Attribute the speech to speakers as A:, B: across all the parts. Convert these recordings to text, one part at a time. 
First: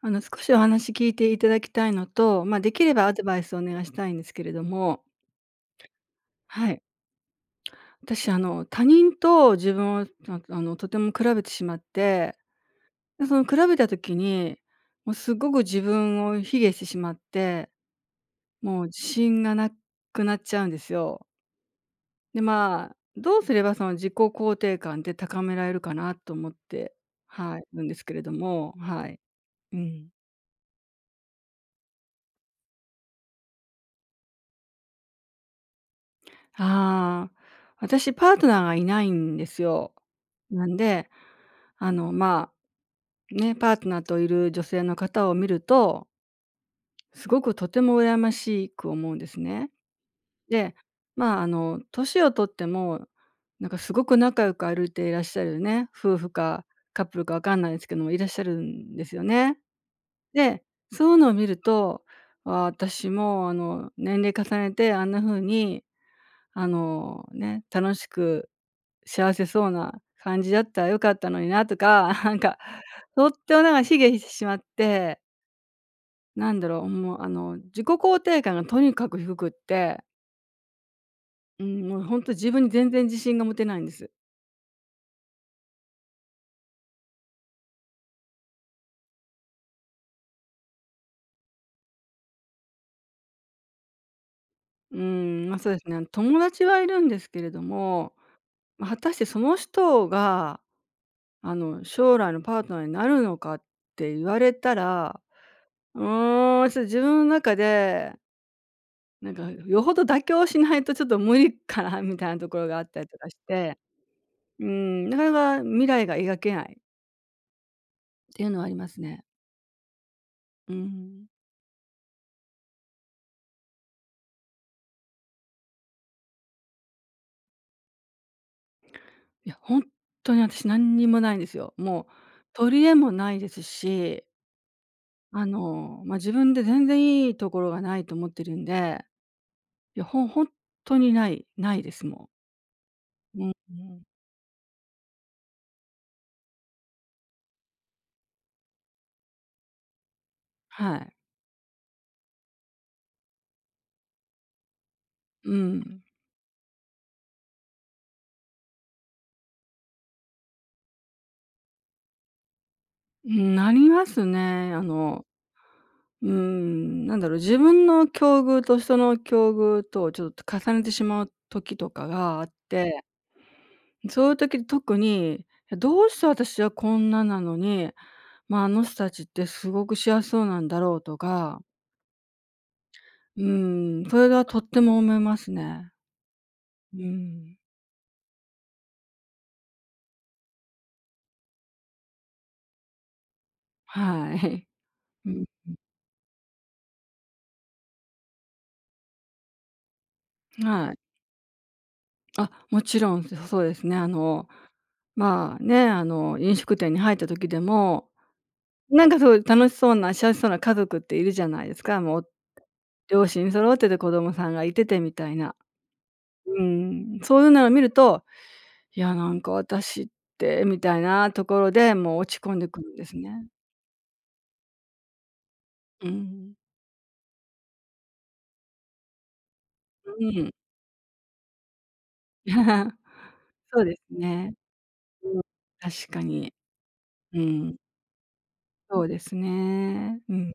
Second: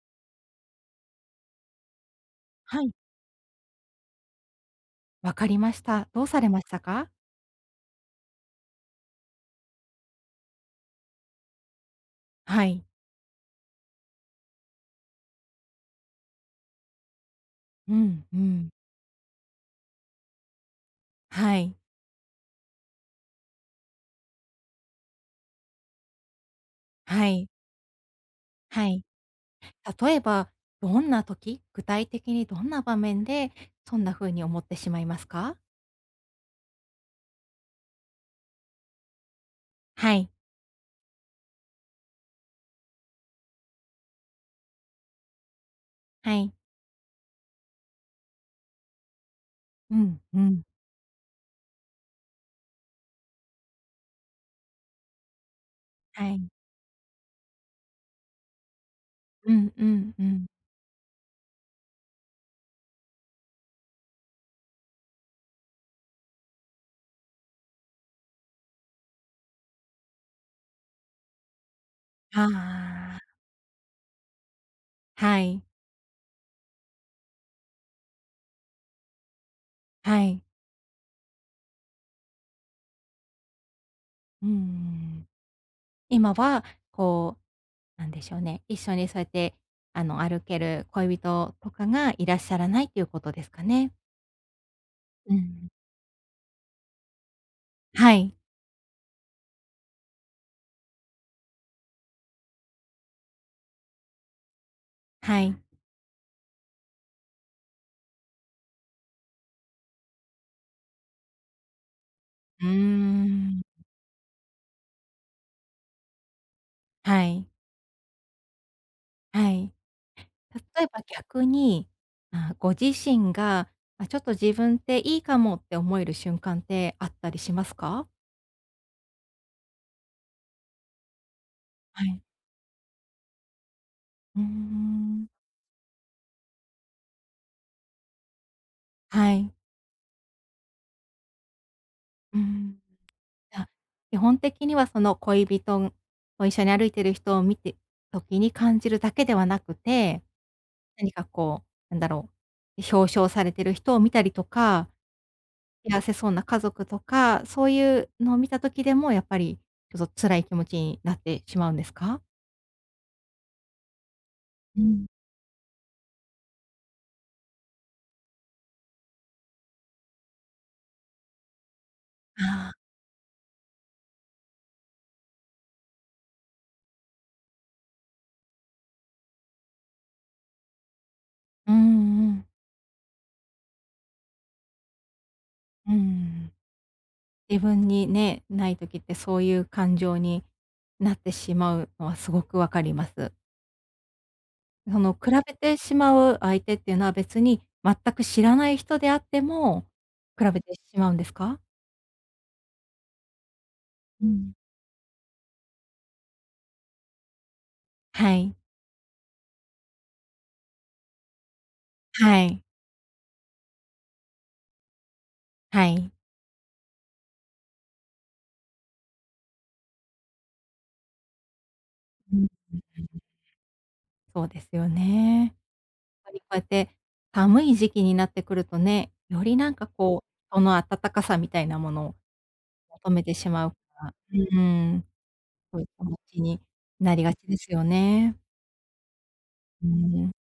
A: 少しお話聞いていただきたいのと、まあ、で
B: は
A: き
B: い、
A: ればアドバイスをお願いしたいんですけれども、
B: 分かりました。どうされまし
A: は
B: た
A: い。
B: か？
A: 私、他人と自分を、とても比べてしまって、
B: はい。
A: で、その比べた時に、もうすごく自分を卑下してしまって、
B: うん、うん。
A: もう自信がなくなっちゃうんですよ。
B: はい、
A: で、まあ、どうすればその自己肯定感って高められるかなと思って、
B: はい、
A: はい、いるんですけれども、
B: はい。
A: はい。うん。
B: 例えば、どんな時、具体的にどんな場面で、そんな風に思ってしまいますか？
A: ああ、私パートナーがいないんですよ。
B: はい、
A: なんで、まあ、ね、パートナーといる女性の方を見ると、
B: はい。
A: すごくとても羨ましく思うんですね。
B: うん、うん。
A: で、まあ、年をとっても、なんかすごく仲良く歩いていらっしゃるね、夫
B: は
A: 婦
B: い。
A: かカップルかわかんないですけども、いらっしゃるんですよ
B: う
A: ね。
B: んうんうん。
A: で、そういうのを見ると、あ私も、年齢重ねて、あんな風に、ね、楽しく幸せそうな感じだったら良かったのになとか、なん
B: あ
A: か、
B: あ、
A: とってもなんか卑下してしまって、
B: はい、
A: なんだろう、もう自己肯定感がとにかく低くって、
B: はい。
A: うん、もうほんと自分に全然自信が持てないんです。
B: うんうん。今は、こなんでしょうね、一緒にそうやって、歩ける恋人とかがいらっしゃらないっていうことですかね？
A: うー
B: う
A: ん、ま、
B: ん。
A: そうですね、友達はいるんですけれど
B: は
A: も、
B: い、
A: ま、果たしてその人が、将来のパートナーになるのかって言われたら、
B: はい。
A: うーん、ちょっと自分の中でなんか、よほど妥協しないとちょっと無理かなみたいなとこ
B: う
A: ろ
B: ー
A: があったりとかし
B: ん、
A: て、うん、なかなか未来が描けない
B: はい、
A: っていうのはありますね。
B: はい。
A: う
B: 例えば
A: ん。
B: 逆に、まあ、ご自身が、あ、ちょっと自分っていいかもって思える瞬間ってあったりしますか？
A: いや、本当に私何にもないんですよ。も
B: は
A: う
B: い。
A: 取り柄もないですし、
B: うーん。
A: まあ、自分で全然いいところがないと思ってるんで、
B: はい。
A: いや、ほほん本当にない、ないです、も
B: うーん。
A: う。ん
B: じゃ、
A: うん。
B: 基本的にはその恋人と一緒に歩いてる人を見て時に感じるだけではなくて、
A: は
B: 何
A: い。
B: かなんだろう、表彰されてる人を見たりとか
A: う
B: 幸
A: ん。
B: せそうな家族とか、そういうのを見た時でも、やっぱりちょっと辛い気持ちになってしまうんですか？
A: うん、なりますね。
B: うん。
A: うーん、なんだろう、自分の境遇と人の境遇とちょっと重ねてしまう時とかがあっ
B: ああ、
A: て、そういう時特に、いや、どうして私はこんななのに、まあ、あの人たちってすごく幸せそうなんだろうとか、
B: うんうん。
A: うーん、それがとっても思いますね。
B: うん。
A: うん、
B: 自分にね、ない時ってそういう感情になってしまうのはすごくわかります。
A: はい。
B: その比べ てしまう相手っていうのは別に全く知らない人であっても、比べ
A: うん、
B: て
A: はい。
B: しまうんですか？
A: あ、もちろん、そうですね。
B: うん。
A: まあ、ね、飲食店に入った時でも
B: はい、
A: なんかそう、楽しそうな、幸せそうな家族っているじゃないですか、もう、
B: はい、
A: 両親揃ってて子供さんがいててみたいな。
B: はい。
A: うん、そういうのを見ると、いやなんか私ってみたいなところで、もう
B: うん。
A: 落ち
B: う
A: 込んでくるんです
B: ん、
A: ね。
B: そうですよね。
A: う
B: ぱりこ
A: ん。
B: うやって寒い時期になってくるとね、よりなんか
A: うん。
B: その暖かさみたいなものを 求めてしまうか
A: そうです
B: ら、
A: ね。
B: うん、
A: うん、
B: そういう気
A: 確
B: 持
A: か
B: ち
A: に。
B: になりがち
A: う
B: です
A: ん、
B: よね。
A: そうです
B: う
A: ね。
B: ん。
A: うん、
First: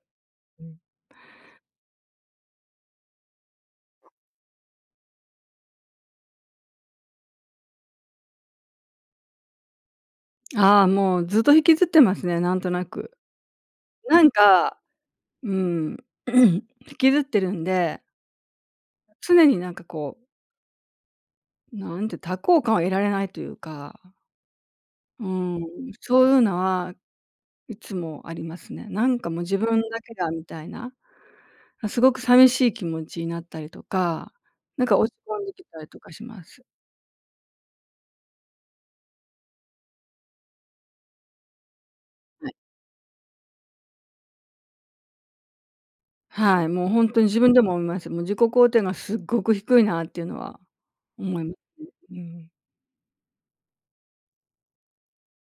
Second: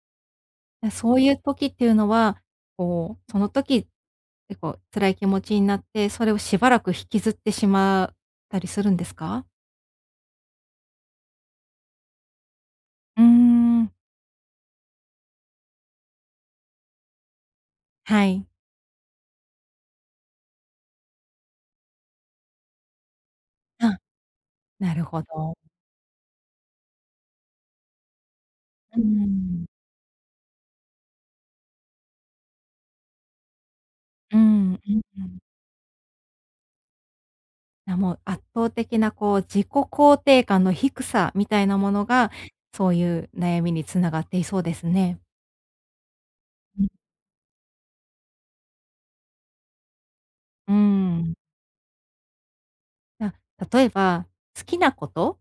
B: でそういう時っていうのは、こう、その時、結構辛い気持ちになって、それをしばらく引きずってしまったりするんですか？
A: ああ、もうずっと引きずってますね、なんとなく。
B: うーん、
A: なんか、うん、引きずってるんで、
B: はい。
A: 常になんかこうなんて、多幸感を得られないという
B: あ、
A: か、
B: なるほ
A: う
B: ど。
A: ん、そういうのはいつもありますね。
B: う
A: なんかもう自
B: ん。
A: 分だけだみたいな。すごく寂しい気持ちになったりとか、
B: うん、う
A: なんか
B: ん
A: 落ち
B: う
A: 込
B: ん。
A: んできたりとかします。
B: な、もう圧倒的なこう自己肯定感の低さみたいなものが、
A: はい。
B: そういう悩みにつながっていそうですね。
A: はい、
B: う
A: も
B: ん。
A: う本当に自分でも思います。もう自己肯定がすっごく低いなっていうのは思います。うん。
B: な例えば、好きなこと、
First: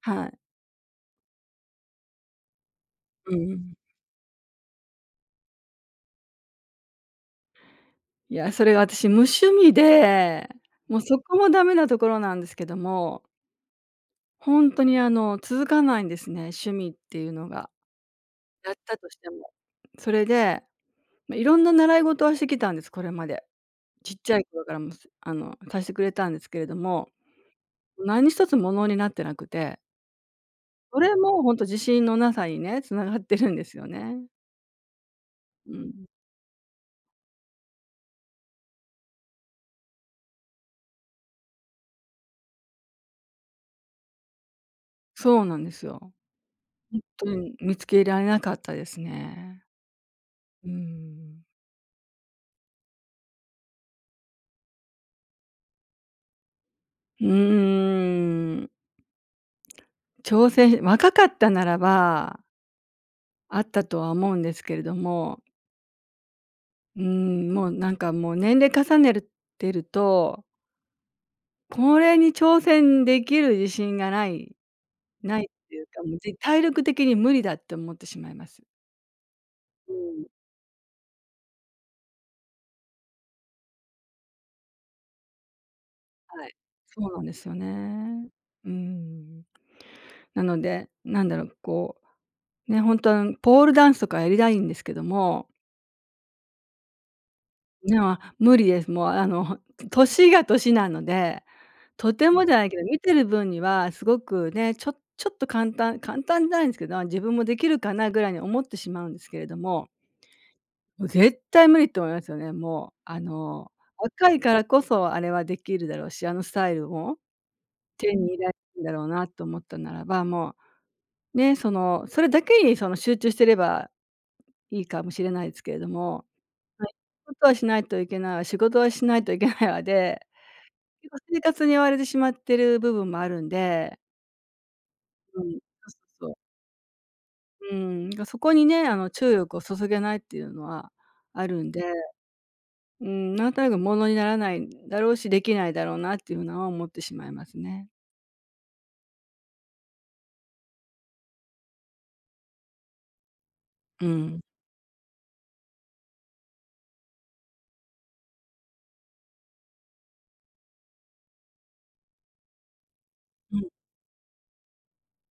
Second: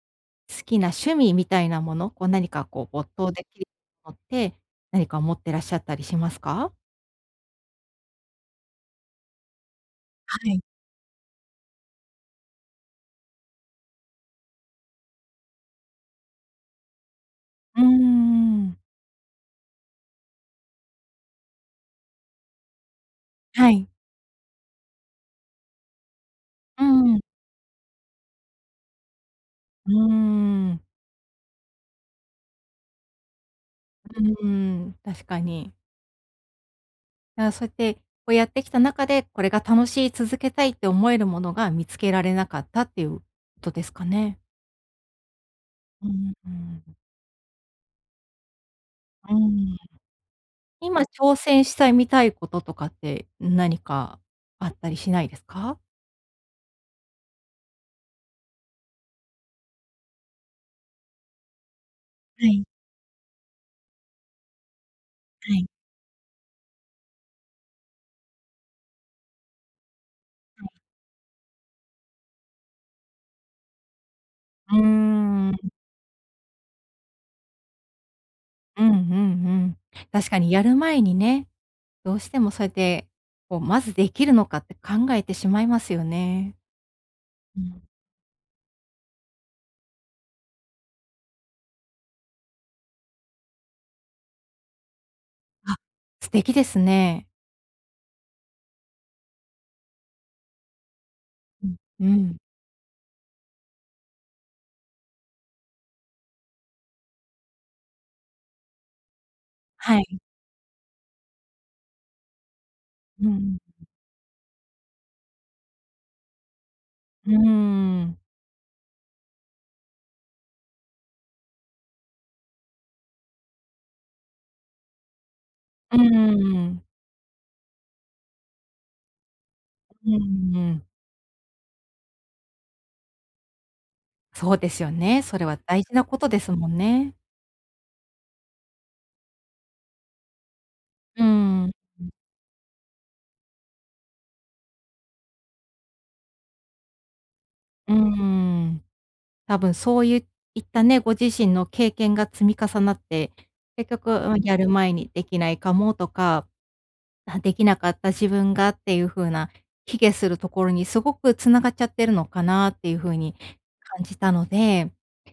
A: はい。
B: 好きな趣味みたいなもの、こう何かこう没頭
A: うん
B: で
A: う
B: きる
A: ん。
B: ものって、何か持ってらっしゃったりしますか？
A: いや、それが私無趣味
B: は
A: で、
B: い。
A: もうそこもダメなところなんですけどもほんとに、続かないんですね、趣味っていうのが。
B: うー
A: やっ
B: ん。
A: たとしても。それで、ま、いろんな習い事はしてきたんです、これまで。
B: はい。
A: ちっちゃい頃からも、すあの、さしてくれたんですけれど
B: う
A: も、
B: ん。
A: 何一つものになってなくて、
B: うーん。
A: それもほんと自信のなさにね、繋がってるんですよね。
B: うーん。確か
A: う
B: に。
A: ん。
B: だからそうやって、こうやってきた中で、これが楽しい、続けたいって思えるものが見つけられなかったっていうことですかね？
A: そうなんです
B: う
A: よ。
B: ん、う
A: とに見つけられなかったです
B: ん、う
A: ね。
B: ん。
A: うー
B: 今挑
A: ん。
B: 戦したいみたいこととかって何かあったりしないですか？
A: うーん。若かったならば、
B: はい、
A: あったとは思うんですけれども
B: はい。
A: うん、もうなんかもう年齢重ねるてると、これに挑戦できる自信がない、
B: うー
A: ないっ
B: ん、うん
A: ていうか、もう体力的に無理だって思ってしまいます。
B: うんうん。
A: うん、
B: 確かにやる前にね、どうしてもそうやって、こう、まずできるのかって考えてしまいますよ
A: はい。
B: ね。
A: そうなんですよ
B: うん。
A: ね。うん。なので、なんだろう、こう、ね、本当はポールダンスとかやりたいんですけども
B: あ、素敵ですね。
A: いや、無理です。もう年が年なので、
B: うん。う
A: とて
B: ん。
A: もじゃないけど、見てる分にはすごくね、ちょっと簡単簡単じゃないんですけど、自分もできるかなぐらいに思ってしまうんですけれども、
B: はい。
A: もう絶対無理と思いますよね。もう
B: うんうん。
A: 若いからこそあれはできるだろうし、あのスタイルも
B: うー
A: 手
B: ん。
A: に入れられるんだろうなと思ったならば、もうね、それだけに集中してればいいかもしれないですけれど
B: うー
A: も、
B: ん。
A: はい、仕事はしないといけないわ、仕事はしないといけないわ
B: う
A: で
B: んうん。
A: 結構生活に追われてしまってる部分もあるんで、
B: そうですよね。そ
A: う
B: れ
A: ん、
B: は
A: そ
B: 大
A: う
B: 事なこ
A: そう
B: と
A: そ
B: で
A: う。
B: すもんね。
A: うん、だからそこにね、注力を注げないっていうのは
B: う
A: あるん
B: ん。
A: で、うん、なんとなくものにならないだろうし、できないだろうなっていうのは思ってしまいますね。
B: うーん。多分そうゆいったね、ご自身の経験が積み重なって、結
A: う
B: 局、う
A: ん。
B: ん、やる前にできないかもとか、あ、できなかった自分がっていう風な、卑下するところにすごく繋がっちゃってるのかなっていう風に
A: うん、
B: 感じたので、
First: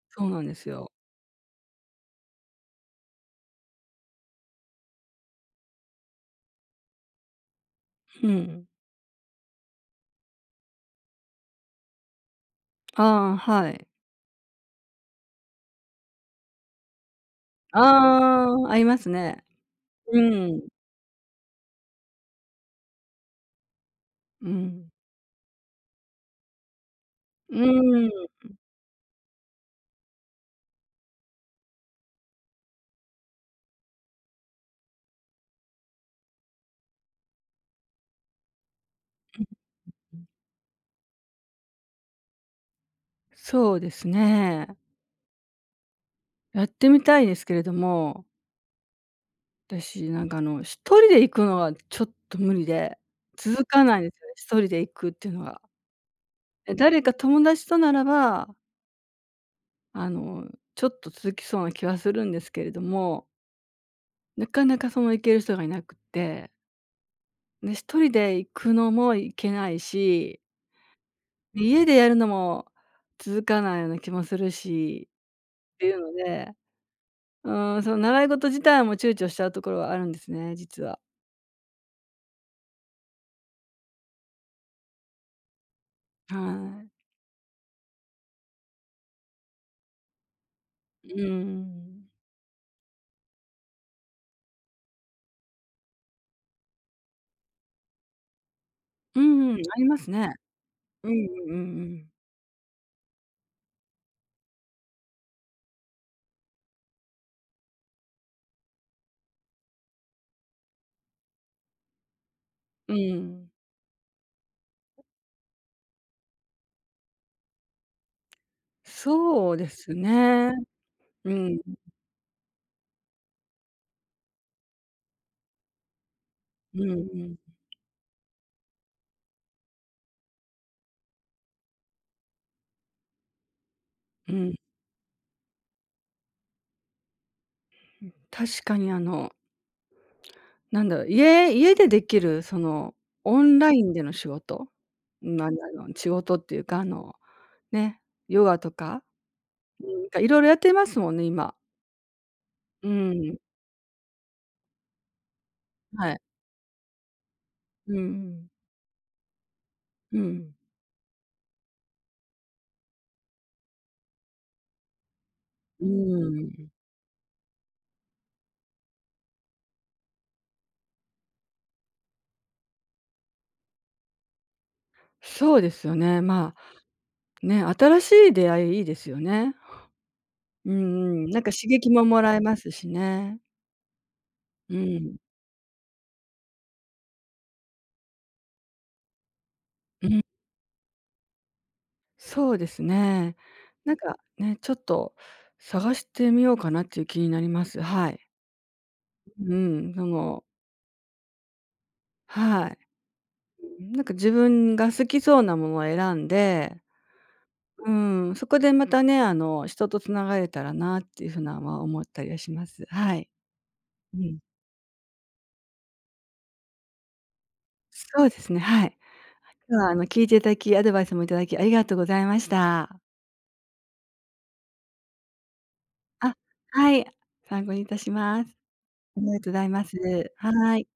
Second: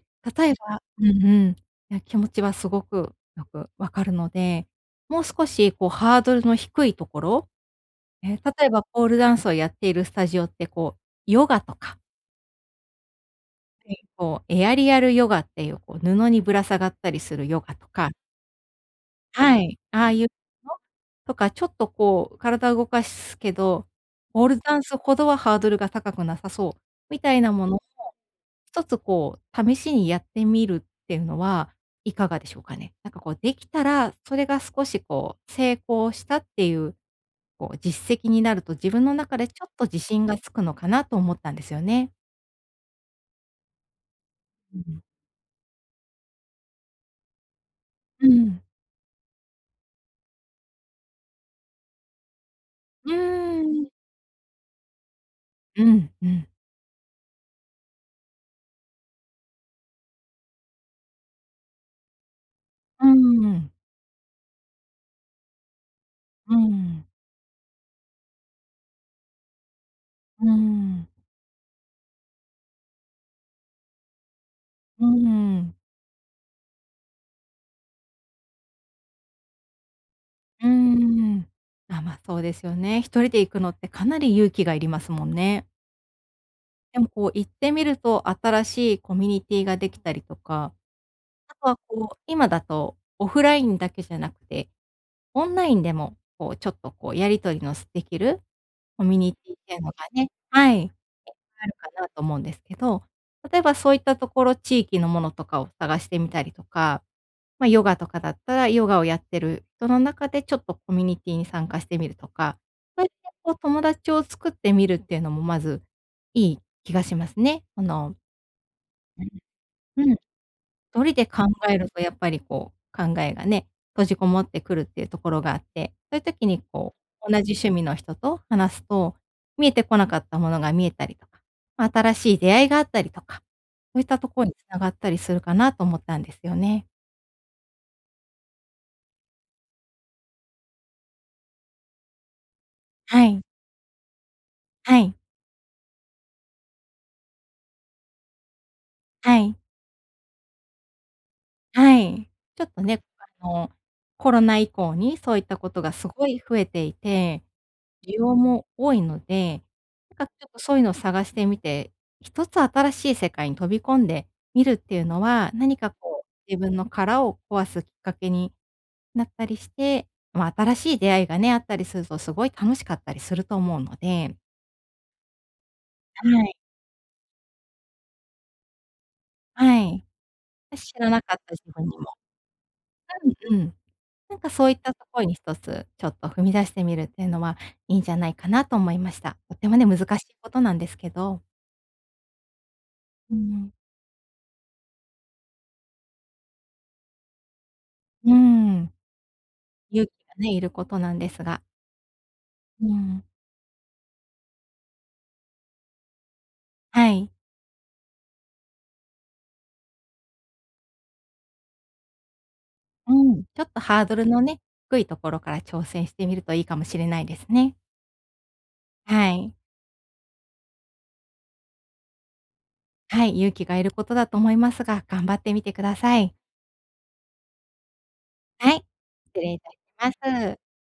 A: そうなん
B: 例
A: で
B: え
A: す
B: ば
A: よ。
B: うんうん。いや、気持ちはすごくよく分かるので、もう少しこうハードルの低いところ
A: う
B: え、例
A: ん。
B: えばポールダンスをやっているスタジオって、こう、ヨガとか、
A: ああ、はい。
B: はい。こう、エアリアルヨガっていう、こう、布にぶら下がったりするヨガ
A: あ
B: とか
A: あ、ありますね。
B: はい、ああ
A: う
B: いう
A: ん。
B: のとか、ちょっとこう、体を動かすけど、ポー
A: う
B: ルダン
A: ん。
B: スほどはハードルが高くなさそうみたいな
A: う
B: もの、
A: ん。
B: 一つこう、試しにやってみるっていうのはいかがでしょうかね？なんかこう、できたら、それが少しこう、成功したっていうこう実績になると、自分の中でちょっと自信がつくのかなと思ったんですよね。
A: そうですね。
B: うん。
A: やってみたいですけれども
B: うん。
A: 私、なんか一人で行くのはちょっと無理で、
B: う
A: 続か
B: ん、
A: ないんですよね、一人で行くっていうのが。
B: うん。
A: 誰か友達とならば、あの、ちょっと続きそうな気はするんですけれど
B: う
A: も、
B: ん。
A: なかなかその行ける人がいなくって、
B: うん。
A: で、一人で行くのも行けないし、
B: うん。
A: 家でやるのも続かないような気もする
B: う
A: し
B: ん。
A: っていうので、うーん、その習い事自体も躊躇しちゃうところはあるんですね、
B: う
A: 実は。
B: ん。あ、ま、そうですよね。一人で行くのってかなり勇気がいりますもんね。
A: は
B: でもこう行ってみると、新しいコミュニティができたりとか、あとは
A: い。
B: こう、今だとオフラインだけじゃなくて、オンラインでもこうちょっとこうやり取りのすできるコミュ
A: う
B: ニ
A: ん
B: ティ
A: う
B: っ
A: ん、あ
B: ていう
A: り
B: の
A: ま
B: が
A: す
B: ね
A: ね。
B: はい。
A: うんうんう
B: ある
A: んう
B: かな
A: ん。
B: と思うんですけど、例えばそういったところ、地域のものとかを探してみたりとか、まあ、ヨガとかだったら、ヨガをやってる人の中でちょっとコミュニティに参加してみるとか、
A: う
B: そうやって
A: ん。
B: こう友達を作ってみるっていうのもまずいい気がしますね。あのうん。
A: そうですね。
B: 一人で
A: う
B: 考
A: ん、
B: えるとやっぱりこう、考えがね、閉じこもってくるっていうところがあって、そういう時に
A: うんう
B: こう、同
A: ん
B: じ趣味の人と話すと、見えてこなかったものが見えたりとか、ま、新しい出会いがあったりとか、そういったと
A: う
B: ころに
A: ん。
B: 繋がったりするかなと思ったんですよね。
A: 確かになんだろう、家でできるその
B: は
A: オ
B: い、
A: ンラインでの仕事、
B: はい、
A: なんだろう、仕事っていうか、ね、ヨガとか、
B: はい、
A: うんかいろいろやってますもんね、今。
B: はい。ちょっと
A: う
B: ね、
A: ん、
B: あの、コロナ以降にそういったことがす
A: はい。
B: ごい増えていて
A: うんう
B: 需要
A: ん。
B: も多いので、なん
A: う
B: かちょっ
A: ん。
B: とそういうのを探してみて、一つ新しい世界に飛び込んでみるっていうのは、何かこう自
A: ん。
B: 分の殻を壊すきっかけになったりして、ま、新しい出会いがね、あったりするとすごい楽しかったりすると思うので
A: そうですよね。
B: は
A: ま
B: い、
A: あ、ね、新しい出会いいいですよね。
B: はい。
A: うん
B: 知らな
A: うん。
B: かっ
A: なんか
B: た自
A: 刺
B: 分
A: 激
B: に
A: も
B: も
A: もらえますしね。
B: うんうん。なんかそうい
A: う
B: ったと
A: ん。
B: ころに一つちょっと踏み出してみるっていうのはいいんじゃないかなと思いました。とってもね、難
A: うん。
B: しいことなんですけど。
A: そうですね。
B: うん。
A: なんかね、ちょっと探してみようかなっていう気になります。はい。
B: うーん。
A: うん、
B: 勇気がね、いることなんですが。
A: はい。
B: うん。
A: なんか自分が好きそうなものを選んで、
B: はい。
A: うん、そこでまたね、人とつながれたらなっていうふうなのは思ったりはします。
B: う
A: はい。
B: ん。ちょっとハード
A: う
B: ル
A: ん。
B: のね、低いところから挑戦してみるといいかもしれないですね。
A: そうですね、はい。
B: はい。
A: 今日は聞いていただき、アドバイスもいただきありがとうございました。
B: はい、勇気がいることだと思いますが、頑張ってみてください。
A: あ、はい、参考にいたします。
B: はい、
A: ありが
B: 失
A: とう
B: 礼
A: ご
B: い
A: ざい
B: たし
A: ます。
B: ます。
A: はい。